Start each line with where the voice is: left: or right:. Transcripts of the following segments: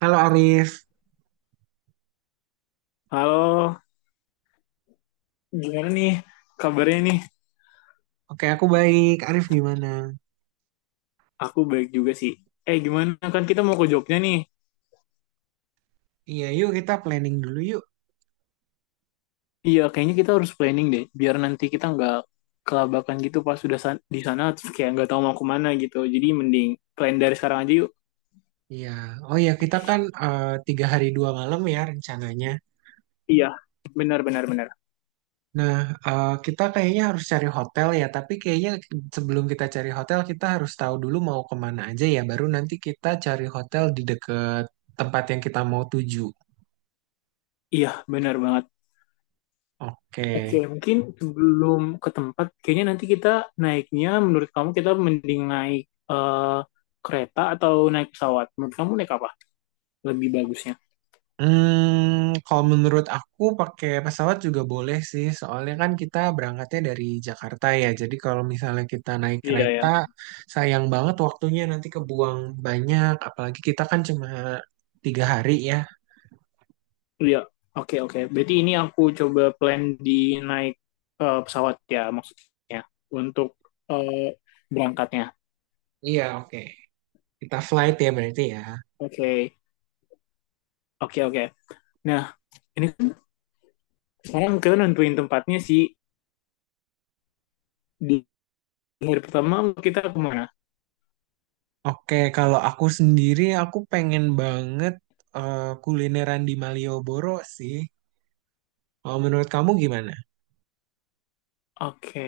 right: Halo Arif,
left: Halo, gimana nih kabarnya nih?
right: oke aku baik. Arif gimana?
left: Aku baik juga sih. Eh, gimana kan kita mau ke Jogja nih?
right: Iya, yuk kita planning dulu yuk.
left: Iya, kayaknya kita harus planning deh, biar nanti kita nggak kelabakan gitu pas sudah di sana, terus kayak nggak tahu mau kemana gitu. Jadi mending plan dari sekarang aja yuk.
right: Iya, oh ya kita kan 3 hari 2 malam ya rencananya.
left: Iya, benar benar benar.
right: Nah, kita kayaknya harus cari hotel ya. Tapi kayaknya sebelum kita cari hotel kita harus tahu dulu mau kemana aja ya. Baru nanti kita cari hotel di dekat tempat yang kita mau tuju.
left: Iya, benar banget.
right: Oke.
left: Oke, mungkin sebelum ke tempat, kayaknya nanti kita naiknya, menurut kamu kita mending naik eh, kereta atau naik pesawat? Menurut kamu naik apa? Lebih bagusnya.
right: Hmm, kalau menurut aku pakai pesawat juga boleh sih, soalnya kan kita berangkatnya dari Jakarta ya. Jadi kalau misalnya kita naik
left: Iya
right: kereta,
left: ya.
right: sayang banget waktunya nanti kebuang banyak. Apalagi kita kan cuma 3 hari ya.
left: Iya, oke oke. Berarti ini aku coba plan di naik pesawat ya maksudnya untuk eh, berangkatnya.
right: Iya, oke. Kita flight ya berarti ya.
left: Oke, oke oke. Nah, ini kan sekarang kita nentuin tempatnya sih di hari pertama kita kemana?
right: Oke, kalau aku sendiri aku pengen banget kulineran di Malioboro sih. Kalau menurut kamu gimana?
left: Oke,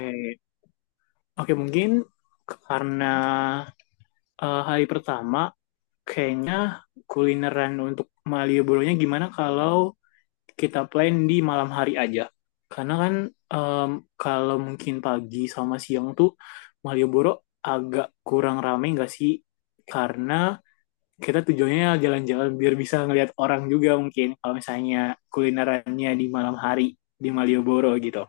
left: oke mungkin karena hari pertama kayaknya kulineran untuk Malioboro-nya gimana kalau kita plan di malam hari aja. Karena kan em, kalau mungkin pagi sama siang tuh Malioboro agak kurang rame nggak sih? Karena kita tujuannya jalan-jalan biar bisa ngelihat orang juga mungkin kalau misalnya kulinerannya di malam hari di Malioboro gitu.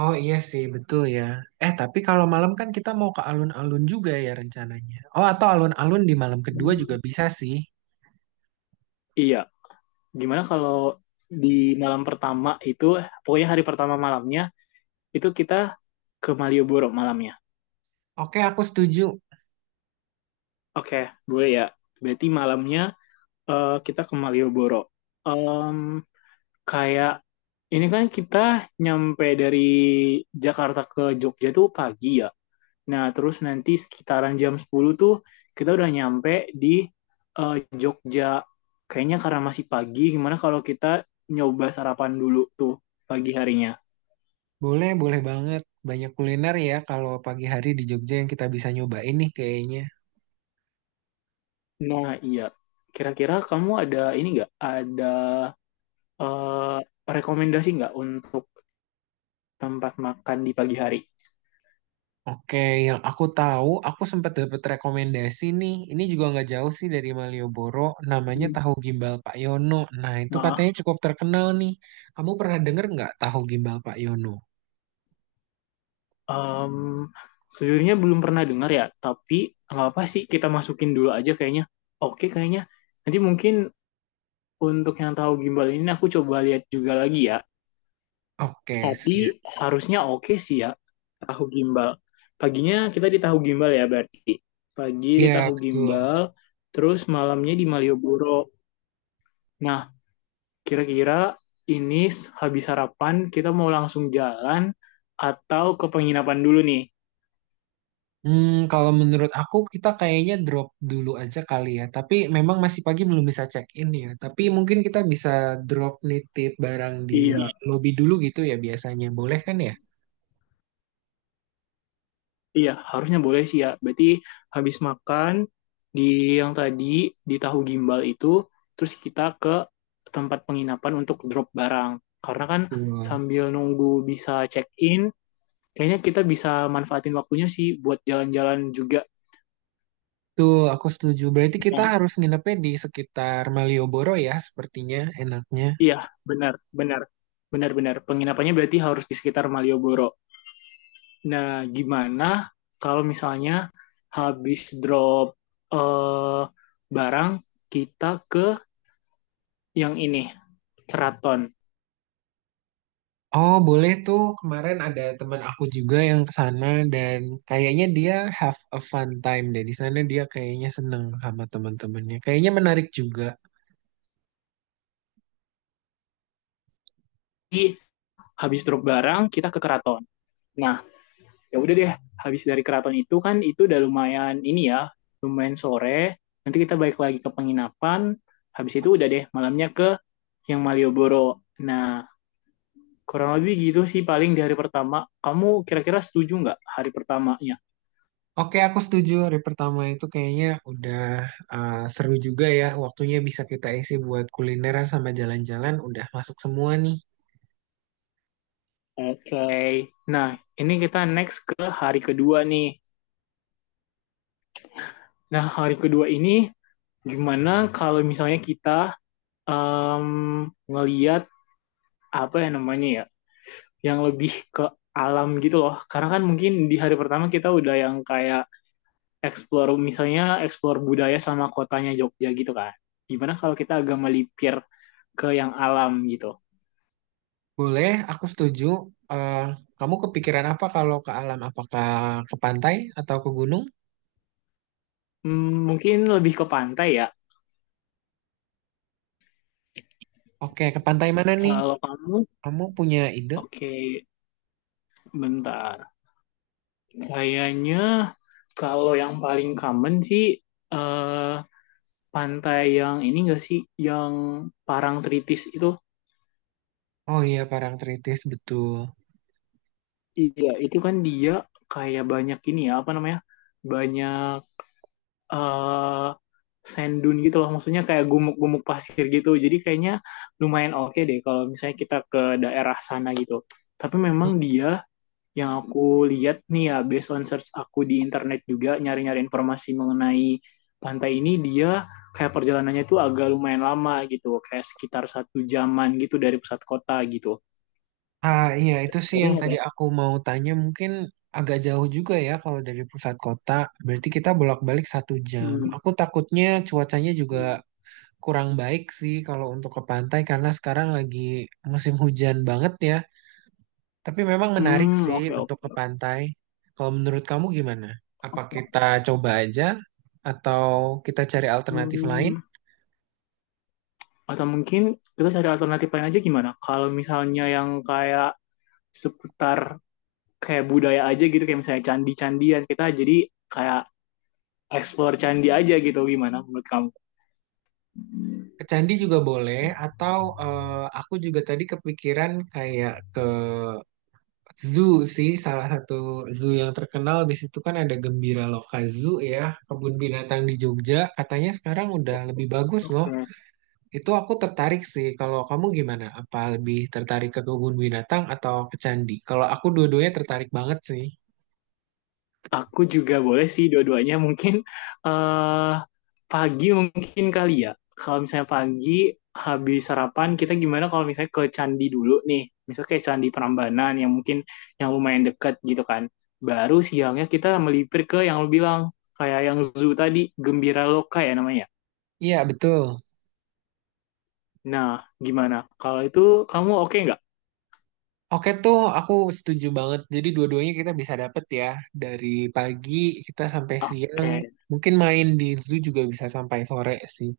right: Oh iya sih, betul ya. Eh, tapi kalau malam kan kita mau ke alun-alun juga ya rencananya. Oh, atau alun-alun di malam kedua juga
left: Hmm.
right: bisa sih.
left: Iya, gimana kalau di malam pertama itu, pokoknya hari pertama malamnya, itu kita ke Malioboro malamnya.
right: Oke, aku setuju.
left: Oke, boleh ya. Berarti malamnya kita ke Malioboro. Em, Kayak ini kan kita nyampe dari Jakarta ke Jogja tuh pagi ya. Nah, terus nanti sekitaran jam 10 tuh kita udah nyampe di eh, Jogja. Kayaknya karena masih pagi, gimana kalau kita nyoba sarapan dulu tuh pagi harinya.
right: Boleh, boleh banget. Banyak kuliner ya kalau pagi hari di Jogja yang kita bisa nyobain nih kayaknya.
left: Nah, iya. Kira-kira kamu ada ini nggak? Ada eh, rekomendasi nggak untuk tempat makan di pagi hari?
right: Oke, yang aku tahu, aku sempat dapat rekomendasi nih. Ini juga nggak jauh sih dari Malioboro, namanya Tahu Gimbal Pak Yono. Nah, itu
left: Hmm.
right: katanya cukup terkenal nih. Kamu pernah denger nggak Tahu Gimbal Pak Yono?
left: Em, Sejujurnya belum pernah dengar ya, tapi nggak apa sih kita masukin dulu aja kayaknya. Oke kayaknya. Nanti mungkin untuk yang tahu gimbal ini aku coba lihat juga lagi ya.
right: Oke,
left: Tapi
right: siap.
left: harusnya oke sih ya tahu gimbal. Paginya kita di tahu gimbal ya berarti. Pagi di
right: Iya,
left: tahu
right: betul.
left: gimbal, terus malamnya di Malioboro. Nah, kira-kira ini habis sarapan kita mau langsung jalan atau ke penginapan dulu nih?
right: Hmm, kalau menurut aku kita kayaknya drop dulu aja kali ya. Tapi memang masih pagi belum bisa check in ya. Tapi mungkin kita bisa drop nitip barang di
left: Iya.
right: lobby dulu gitu ya biasanya. Boleh kan ya?
left: Iya, harusnya boleh sih ya. Berarti habis makan di yang tadi di tahu gimbal itu, terus kita ke tempat penginapan untuk drop barang. Karena kan
right: Tuh,
left: sambil nunggu bisa check-in, kayaknya kita bisa manfaatin waktunya sih buat jalan-jalan juga.
right: tuh, aku setuju. Berarti kita
left: Nah,
right: harus nginepnya di sekitar Malioboro ya sepertinya enaknya.
left: iya, benar, benar. Benar-benar. Penginapannya berarti harus di sekitar Malioboro. Nah, gimana kalau misalnya habis drop eh, barang, kita ke yang ini, keraton.
right: Oh, boleh tuh. Kemarin ada teman aku juga yang ke sana dan kayaknya dia have a fun time deh. Di sana dia kayaknya seneng sama teman-temannya. Kayaknya menarik juga.
left: Jadi habis truk barang kita ke keraton. Nah, ya udah deh, habis dari keraton itu kan itu udah lumayan ini ya, lumayan sore. Nanti kita balik lagi ke penginapan. Habis itu udah deh malamnya ke yang Malioboro. Nah, kurang lebih gitu sih paling di hari pertama. Kamu kira-kira setuju nggak hari pertamanya?
right: Oke, aku setuju. Hari pertama itu kayaknya udah seru juga ya. Waktunya bisa kita isi buat kulineran sama jalan-jalan. Udah masuk semua nih.
left: Oke. Okay. Nah, ini kita next ke hari kedua nih. Nah, hari kedua ini gimana kalau misalnya kita em ngeliat apa ya namanya ya yang lebih ke alam gitu loh. Karena kan mungkin di hari pertama kita udah yang kayak explore misalnya explore budaya sama kotanya Jogja gitu kan. Gimana kalau kita agak melipir ke yang alam gitu.
right: Boleh, aku setuju. Eh, kamu kepikiran apa kalau ke alam? Apakah ke pantai atau ke gunung?
left: Mungkin lebih ke pantai ya.
right: Oke, ke pantai mana nih?
left: Kalau kamu,
right: Kamu punya ide?
left: oke, bentar. Kayaknya kalau yang paling common sih eh pantai yang ini enggak sih yang Parangtritis itu.
right: Oh iya, Parangtritis, betul.
left: Iya, itu kan dia kayak banyak ini ya, apa namanya? Banyak eh sand dune gitu loh, maksudnya kayak gumuk-gumuk pasir gitu, jadi kayaknya lumayan oke deh kalau misalnya kita ke daerah sana gitu. Tapi memang dia, yang aku lihat nih ya based on search aku di internet juga nyari-nyari informasi mengenai pantai ini, dia kayak perjalanannya tuh agak lumayan lama gitu, kayak sekitar satu jaman gitu dari pusat kota gitu,
right: Ah iya, itu sih
left: tapi
right: yang
left: nggak
right: tadi
left: apa-apa.
right: aku mau tanya. Mungkin agak jauh juga ya kalau dari pusat kota. Berarti kita bolak-balik 1 jam.
left: Hmm.
right: Aku takutnya cuacanya juga kurang baik sih kalau untuk ke pantai karena sekarang lagi musim hujan banget ya. Tapi memang menarik
left: Hmm,
right: sih
left: oke
right: untuk ke
left: oke
right: pantai. Kalau menurut kamu gimana? Apa
left: oke.
right: kita coba aja atau kita cari alternatif lain?
left: Hmm, Atau mungkin kita cari alternatif lain aja gimana? Kalau misalnya yang kayak seputar kayak budaya aja gitu, kayak misalnya candi-candian, kita jadi kayak explore candi aja gitu, gimana menurut kamu?
right: Ke candi juga boleh atau aku juga tadi kepikiran kayak ke zoo sih, salah satu zoo yang terkenal di situ kan ada Gembira Loka Zoo ya, kebun binatang di Jogja. Katanya sekarang udah lebih bagus loh.
left: Oke,
right: Itu aku tertarik sih. Kalau kamu gimana? Apa lebih tertarik ke kebun binatang atau ke candi? Kalau aku dua-duanya tertarik banget sih.
left: aku juga boleh sih dua-duanya mungkin eh pagi mungkin kali ya. Kalau misalnya pagi habis sarapan kita gimana kalau misalnya ke candi dulu nih. Misalnya kayak Candi Prambanan yang mungkin yang lumayan dekat gitu kan. Baru siangnya kita melipir ke yang lu bilang kayak yang zoo tadi, Gembira Loka ya namanya.
right: Iya, betul.
left: Nah, gimana? Kalau itu kamu oke nggak?
right: Oke tuh, aku setuju banget. Jadi dua-duanya kita bisa dapet ya. Dari pagi kita sampai siang.
left: Oke.
right: Mungkin main di zoo juga bisa sampai sore sih.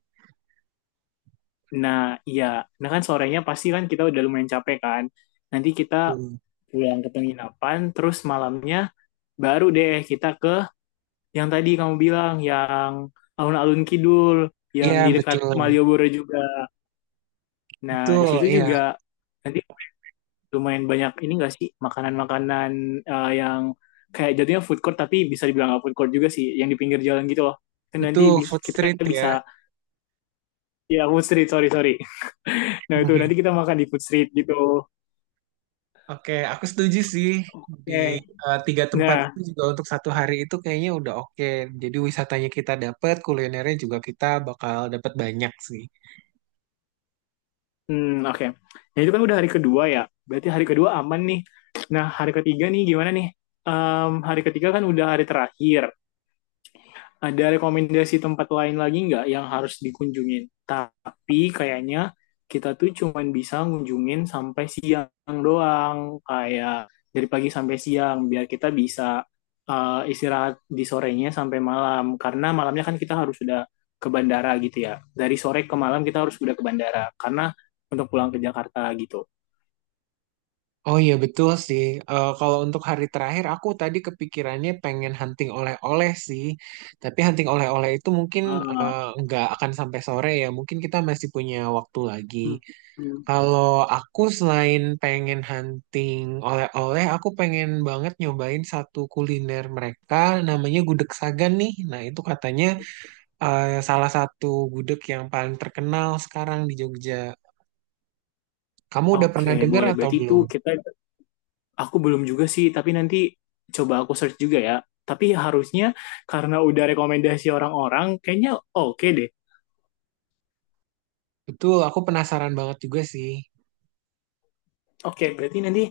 left: Nah, iya. Nah kan sorenya pasti kan kita udah lumayan capek kan. Nanti kita
right: Betul.
left: pulang ke penginapan, terus malamnya baru deh kita ke yang tadi kamu bilang, yang alun-alun Kidul, yang
right: Iya,
left: di dekat
right: betul.
left: Malioboro juga. Nah, di
right: Betul,
left: situ
right: iya.
left: juga nanti lumayan banyak ini nggak sih makanan-makanan yang kayak jadinya food court tapi bisa dibilang nggak food court juga sih, yang di pinggir jalan gitu loh. Dan nanti
right: Betul, food
left: kita
right: street ya.
left: bisa ya food street, sorry sorry. Nah itu nanti kita makan di food street gitu.
right: Oke, aku setuju sih di
left: Oke.
right: tiga tempat itu
left: Nah
right: juga untuk satu hari itu kayaknya udah oke. Jadi wisatanya kita dapat kulinernya juga kita bakal dapat banyak sih.
left: Oke. Nah, itu kan udah hari kedua ya. Berarti hari kedua aman nih. Nah, hari ketiga nih gimana nih? Hari ketiga kan udah hari terakhir. Ada rekomendasi tempat lain lagi nggak yang harus dikunjungin? Tapi kayaknya kita tuh cuman bisa ngunjungin sampai siang doang, kayak dari pagi sampai siang, biar kita bisa istirahat di sorenya sampai malam. Karena malamnya kan kita harus sudah ke bandara gitu ya. Dari sore ke malam kita harus sudah ke bandara, karena untuk pulang ke Jakarta gitu.
right: Oh iya betul sih. Eh, kalau untuk hari terakhir aku tadi kepikirannya pengen hunting oleh-oleh sih. Tapi hunting oleh-oleh itu mungkin
left: Ah,
right: nggak akan sampai sore ya. Mungkin kita masih punya waktu lagi.
left: mm, mm.
right: Kalau aku selain pengen hunting oleh-oleh, aku pengen banget nyobain satu kuliner mereka, namanya gudeg Sagan nih. Nah, itu katanya salah satu gudeg yang paling terkenal sekarang di Jogja. Kamu udah
left: Oke,
right: pernah dengar
left: boleh.
right: atau
left: Berarti itu
right: belum?
left: kita aku belum juga sih, tapi nanti coba aku search juga ya. Tapi harusnya karena udah rekomendasi orang-orang, kayaknya oke deh.
right: Betul, aku penasaran banget juga sih.
left: Oke, berarti nanti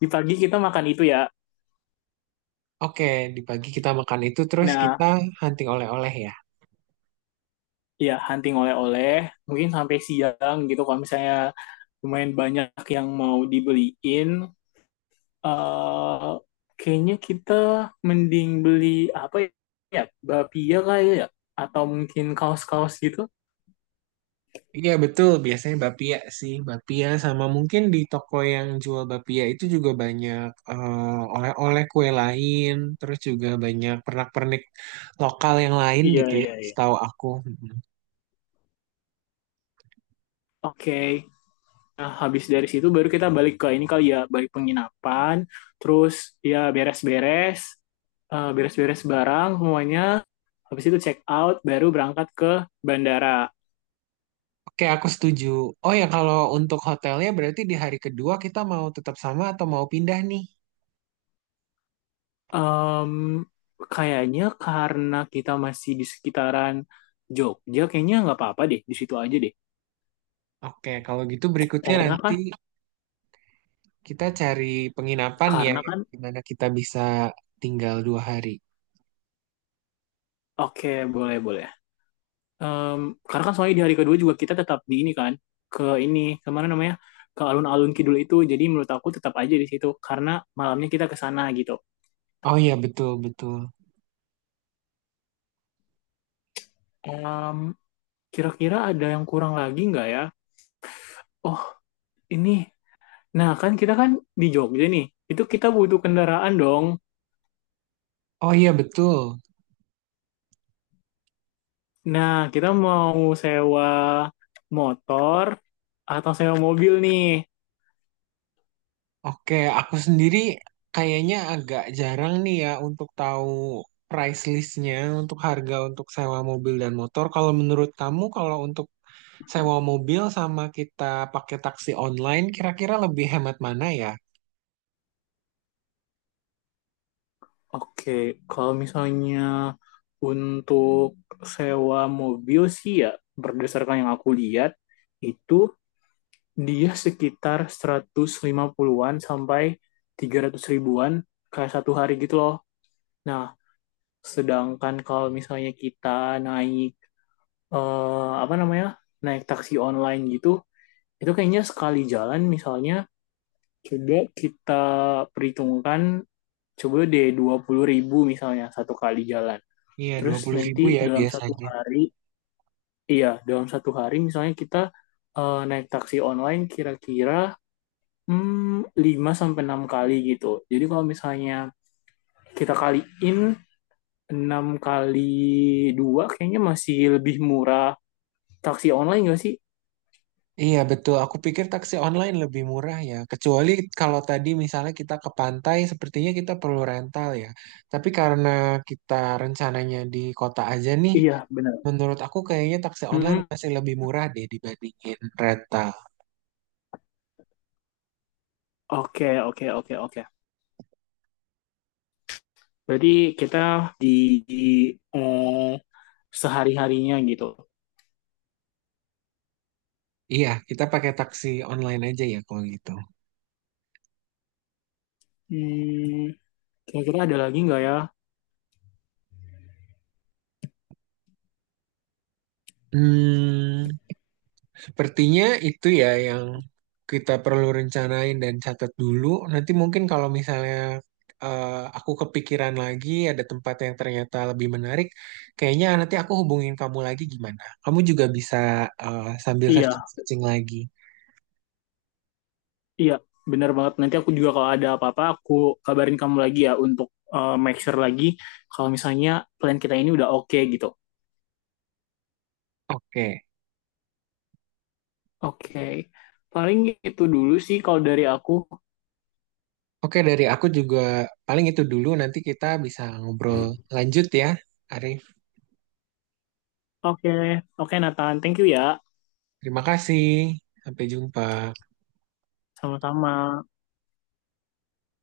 left: di pagi kita makan itu ya.
right: Oke, di pagi kita makan itu, terus kita
left: Nah,
right: hunting oleh-oleh ya.
left: ya hunting oleh-oleh, mungkin sampai siang gitu kalau misalnya lumayan banyak yang mau dibeliin. eh Kayaknya kita mending beli apa ya? Bapia kali ya? Atau mungkin kaos-kaos gitu?
right: Iya betul, biasanya bapia sih, bapia sama mungkin di toko yang jual bapia itu juga banyak oleh-oleh kue lain, terus juga banyak pernak-pernik lokal yang lain
left: Iya,
right: gitu ya, iya,
left: iya, iya.
right: setahu aku. Mm-mm.
left: Oke. Nah, habis dari situ baru kita balik ke ini kali ya, balik penginapan, terus ya beres-beres barang semuanya, habis itu check out, baru berangkat ke bandara.
right: Oke, aku setuju. Oh ya, kalau untuk hotelnya berarti di hari kedua kita mau tetap sama atau mau pindah nih?
left: Em, Kayaknya karena kita masih di sekitaran Jogja, kayaknya nggak apa-apa deh, di situ aja deh.
right: Oke, kalau gitu berikutnya
left: Karena
right: nanti
left: kan,
right: kita cari penginapan ya,
left: karena
right: yang
left: kan,
right: dimana kita bisa tinggal 2 hari.
left: oke boleh boleh. Em, karena kan soalnya di hari kedua juga kita tetap di ini kan, ke ini kemana namanya, ke alun-alun kidul itu, jadi menurut aku tetap aja di situ karena malamnya kita ke sana gitu.
right: Oh iya betul betul.
left: Em, Kira-kira ada yang kurang lagi nggak ya, oh ini, nah kan kita kan di Jogja nih, itu kita butuh kendaraan dong.
right: Oh iya betul.
left: Nah kita mau sewa motor atau sewa mobil nih?
right: Oke, aku sendiri kayaknya agak jarang nih ya untuk tahu price listnya untuk harga untuk sewa mobil dan motor. Kalau menurut kamu, kalau untuk sewa mobil sama kita pakai taksi online, kira-kira lebih hemat mana ya?
left: Oke, kalau misalnya untuk sewa mobil sih ya, berdasarkan yang aku lihat itu dia sekitar 150-an sampai 300 ribuan kayak satu hari gitu loh. Nah, sedangkan kalau misalnya kita naik apa namanya? Naik taksi online gitu, itu kayaknya sekali jalan misalnya, coba kita perhitungkan, coba deh 20 ribu misalnya satu kali jalan.
right: Iya, dua
left: Terus
right: puluh
left: nanti
right: ribu ya
left: dalam satu
right: biasanya.
left: hari, iya, dalam satu hari misalnya kita naik taksi online kira-kira 5 sampai 6 kali gitu. Jadi kalau misalnya kita kaliin 6 kali 2, kayaknya masih lebih murah taksi online nggak sih?
right: Iya betul, aku pikir taksi online lebih murah ya. Kecuali kalau tadi misalnya kita ke pantai, sepertinya kita perlu rental ya. Tapi karena kita rencananya di kota aja nih,
left: Iya, benar.
right: menurut aku kayaknya taksi online
left: Mm-mm.
right: masih lebih murah deh dibandingin rental.
left: Oke, oke, oke, oke. Berarti kita di, di, eh, sehari-harinya gitu.
right: Iya, kita pakai taksi online aja ya kalau gitu.
left: Hmm, Kira-kira ada lagi nggak ya?
right: Hmm, sepertinya itu ya yang kita perlu rencanain dan catat dulu. Nanti mungkin kalau misalnya eh, aku kepikiran lagi ada tempat yang ternyata lebih menarik, kayaknya nanti aku hubungin kamu lagi gimana? Kamu juga bisa sambil
left: Iya,
right: searching-searching lagi.
left: iya, benar banget. Nanti aku juga kalau ada apa-apa, aku kabarin kamu lagi ya untuk make sure lagi kalau misalnya plan kita ini udah oke okay, gitu.
right: Oke.
left: Oke, okay. Paling itu dulu sih kalau dari aku.
right: Oke, dari aku juga paling itu dulu. Nanti kita bisa ngobrol lanjut ya, Arif.
left: Oke, okay. Oke okay, Nathan, thank you ya.
right: Terima kasih. Sampai jumpa.
left: Sama-sama.